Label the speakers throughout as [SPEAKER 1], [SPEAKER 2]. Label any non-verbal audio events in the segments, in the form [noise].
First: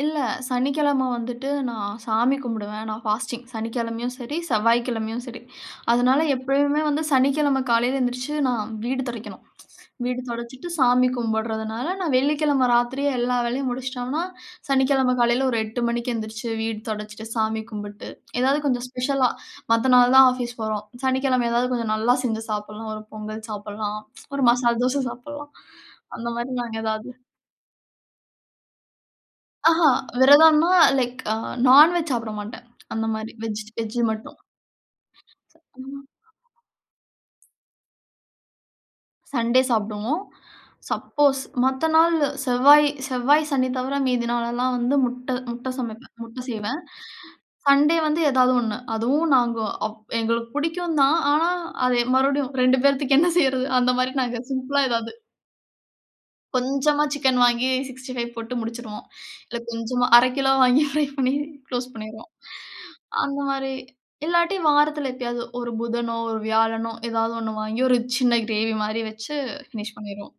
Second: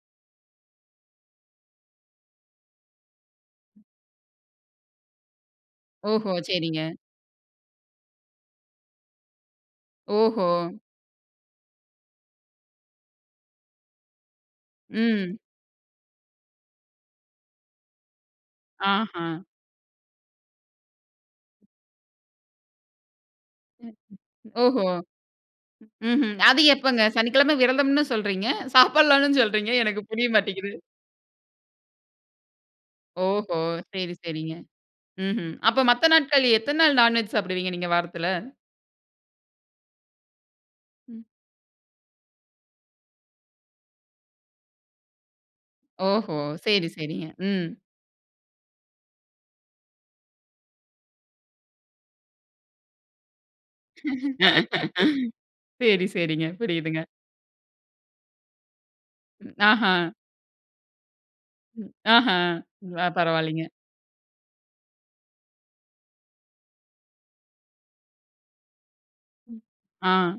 [SPEAKER 1] இல்ல, சனிக்கிழமை வந்துட்டு நான் சாமி கும்பிடுவேன் நான் ஃபாஸ்டிங், சனிக்கிழமையும் சரி, செவ்வாய்க்கிழமையும் சரி, அதனால
[SPEAKER 2] ஓஹோ!
[SPEAKER 1] எப்பயுமே
[SPEAKER 2] சரிங்க.
[SPEAKER 1] வந்து சனிக்கிழமை காலையில எந்திரிச்சு நான் வீடு தொடைக்கணும். வீடு
[SPEAKER 2] ஓஹோ!
[SPEAKER 1] தொடைச்சுட்டு சாமி கும்பிடறதுனால, நான் வெள்ளிக்கிழமை ராத்திரியே எல்லா வேலையும் முடிச்சுட்டோம்னா, சனிக்கிழமை
[SPEAKER 2] ம்.
[SPEAKER 1] காலையில் ஒரு 8:00 மணிக்கு எந்திரிச்சு, வீடு துடைச்சிட்டு சாமி கும்பிட்டு, ஏதாவது கொஞ்சம் ஸ்பெஷலா
[SPEAKER 2] ஆஹம்.
[SPEAKER 1] மத்த நாள் தான் ஆஃபீஸ் போறோம். சனிக்கிழமை எதாவது கொஞ்சம் நல்லா செஞ்சு சாப்பிடலாம், ஒரு பொங்கல்
[SPEAKER 2] ம்.
[SPEAKER 1] சாப்பிடலாம். ஒரு மசால்
[SPEAKER 2] ஓஹோ,
[SPEAKER 1] தோசை சாப்பிடலாம். அந்த
[SPEAKER 2] ம்ஹ்ம்.
[SPEAKER 1] மாதிரி
[SPEAKER 2] அது
[SPEAKER 1] நாங்க
[SPEAKER 2] எப்பங்க?
[SPEAKER 1] ஏதாவது
[SPEAKER 2] சனிக்கிழமை விரதம்னு சொல்றீங்க, சாப்பிடலான்னு சொல்றீங்க
[SPEAKER 1] ஆஹா,
[SPEAKER 2] எனக்கு புரிய
[SPEAKER 1] விரதம்ன்னா,
[SPEAKER 2] மாட்டேங்குது.
[SPEAKER 1] லைக் நான்வெஜ் சாப்பிட மாட்டேன். அந்த மாரி
[SPEAKER 2] ஓஹோ!
[SPEAKER 1] வெஜ் வெஜ்
[SPEAKER 2] சரி,
[SPEAKER 1] மட்டும்.
[SPEAKER 2] சரிங்க. ம்ஹ்ம். அப்போ மத்த
[SPEAKER 1] [unintelligible]
[SPEAKER 2] நாட்கள், எத்தனை நாள் நான்வெஜ் சாப்பிடுவீங்க நீங்க வாரத்தில?
[SPEAKER 1] சண்டே சாப்பிடுவோம்.
[SPEAKER 2] ம்.
[SPEAKER 1] சப்போஸ் மத்த நாளு, செவ்வாய், செவ்வாய் சனி தவிர மீதி நாள் எல்லாம் வந்து, முட்டை முட்டை சமைப்பேன்,
[SPEAKER 2] ஓஹோ!
[SPEAKER 1] முட்டை செய்வேன்.
[SPEAKER 2] சரி, சரிங்க. ம்.
[SPEAKER 1] சண்டே வந்து ஏதாவது ஒண்ணு. அதுவும் நாங்க அப் எங்களுக்கு புடிக்கும் தான் ஆனா, அது மறுபடியும் 2 பேர்த்துக்கு என்ன செய்றது அந்த மாரி நாங்க சிம்பிளா ஏதாவது.
[SPEAKER 2] [laughs] சரி, சரிங்க. புரிதுங்க.
[SPEAKER 1] கொஞ்சமா சிக்கன் வாங்கி 65 போட்டு முடிச்சுருவோம்.
[SPEAKER 2] ம்.
[SPEAKER 1] இல்லை கொஞ்சமா
[SPEAKER 2] ஆஹாம்,
[SPEAKER 1] 1/2 கிலோ வாங்கி ஃப்ரை பண்ணி [chuckles] குளோஸ்
[SPEAKER 2] ம்.
[SPEAKER 1] பண்ணிருவோம்.
[SPEAKER 2] ஆஹாம். [unintelligible]
[SPEAKER 1] அந்த
[SPEAKER 2] பரவாயில்லங்க.
[SPEAKER 1] மாரி, இல்லாட்டி வாரத்தில எப்பயாவது ஒரு புதனோ, ஒரு வியாழனோ, ஏதாவது 1 வாங்கி ஒரு சின்ன கிரேவி மாரி வச்சு
[SPEAKER 2] ம்.
[SPEAKER 1] பினிஷ்
[SPEAKER 2] ஆ,
[SPEAKER 1] பண்ணிருவோம்.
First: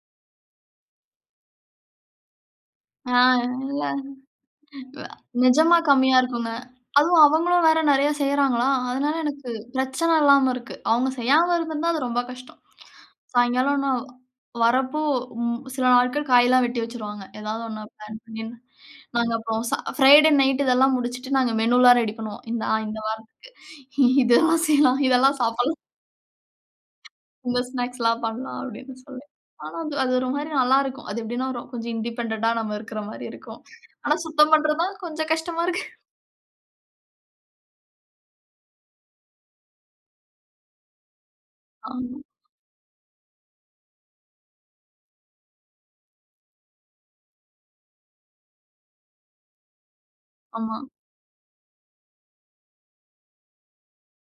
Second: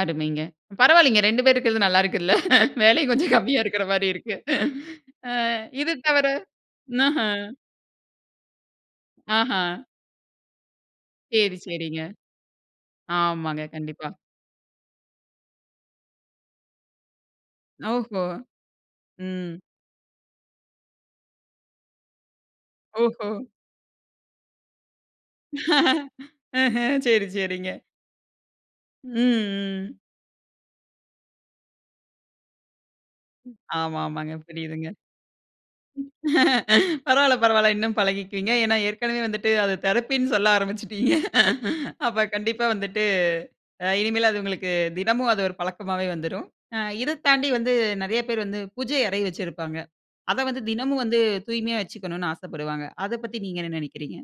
[SPEAKER 2] அருமைங்க. பரவாயில்லைங்க 2 பேர் இருக்கிறது நல்லா இருக்குல்ல, [chuckles] வேலையும்
[SPEAKER 1] ஆ
[SPEAKER 2] கொஞ்சம் கம்மியா
[SPEAKER 1] இல்ல.
[SPEAKER 2] இருக்கிற மாரி இருக்கு.
[SPEAKER 1] வ
[SPEAKER 2] அ
[SPEAKER 1] நிஜமா
[SPEAKER 2] இது
[SPEAKER 1] கம்மியா
[SPEAKER 2] தவிர,
[SPEAKER 1] இருக்குங்க. அதுவும்
[SPEAKER 2] ம்ஹம்.
[SPEAKER 1] அவங்களும் வேற நெறைய செய்றாங்களா? அதனால எனக்கு
[SPEAKER 2] ஆஹாம்.
[SPEAKER 1] பிரச்சனை இல்லாம இருக்கு. அவங்க செய்யாம
[SPEAKER 2] சரி,
[SPEAKER 1] இருந்திருந்தா, அது
[SPEAKER 2] சரிங்க.
[SPEAKER 1] ரொம்ப கஷ்டம்.
[SPEAKER 2] ஆமாங்க,
[SPEAKER 1] சாயங்காலம் நான்
[SPEAKER 2] கண்டிப்பா.
[SPEAKER 1] வரப்போ, ம் சில நாட்கள் காயலாம் வெட்டி வச்சுருவாங்க. ஏதாவது ஒண்ண பிளான்
[SPEAKER 2] ஓஹோ!
[SPEAKER 1] பண்ணி, நாங்க
[SPEAKER 2] ம்.
[SPEAKER 1] அப்புறம் ச அ ஃப்ரைடே நைட்டு இதெல்லாம் முடிச்சுட்டு, நாங்க மெனுலாம் ரெடி பண்ணுவோம். இந்த ஆ, இந்த
[SPEAKER 2] ஓஹோ!
[SPEAKER 1] வாரத்துக்கு. இதெல்லாம் செய்யலாம், இதெல்லாம் சாப்பிடலாம்,
[SPEAKER 2] [laughs] ம்ஹ்ம். சரி,
[SPEAKER 1] இந்த
[SPEAKER 2] சரிங்க.
[SPEAKER 1] ஸ்நாக்ஸ்ல்லாம் பண்ணலாம் அப்படின்னு சொல்லி. ஆனா,
[SPEAKER 2] ம், ம்.
[SPEAKER 1] அது ஒரு மாரி நல்லாருக்கும். அது எப்டின்னா, கொஞ்சம் இண்டிபெண்டண்ட்டா நம்ம இருக்கிற மாரி
[SPEAKER 2] ம்.
[SPEAKER 1] இருக்கும். ஆனா,
[SPEAKER 2] ஆமாமாங்க,
[SPEAKER 1] சுத்தம் பண்றது
[SPEAKER 2] புரியுதுங்க.
[SPEAKER 1] தான் கொஞ்சம் கஷ்டமா இருக்கு.
[SPEAKER 2] ம். பரவால்லை பரவால்லை. இன்னும் பழகிக்குவீங்க. ஏன்னா ஏற்கனவே வந்துட்டு அதை தெரப்பின்னு சொல்ல ஆரம்பிச்சுடீங்க.
[SPEAKER 1] ஆமா.
[SPEAKER 2] அப்போ கண்டிப்பா வந்துட்டு, அ இனிமேல் அது உங்களுக்கு, தினமும் அது ஒரு பழக்கமாவே வந்துரும். அ இதை தாண்டி வந்து நெறைய பேர் வந்து பூஜை அறை வச்சிருப்பாங்க. அத வந்து
[SPEAKER 1] ஆமா.
[SPEAKER 2] தினமும் வந்து, தூய்மையா வச்சுக்கணும்ன்னு ஆசப்படுவாங்க. அதை பத்தி நீங்க என்ன நெனைக்கிறீங்க?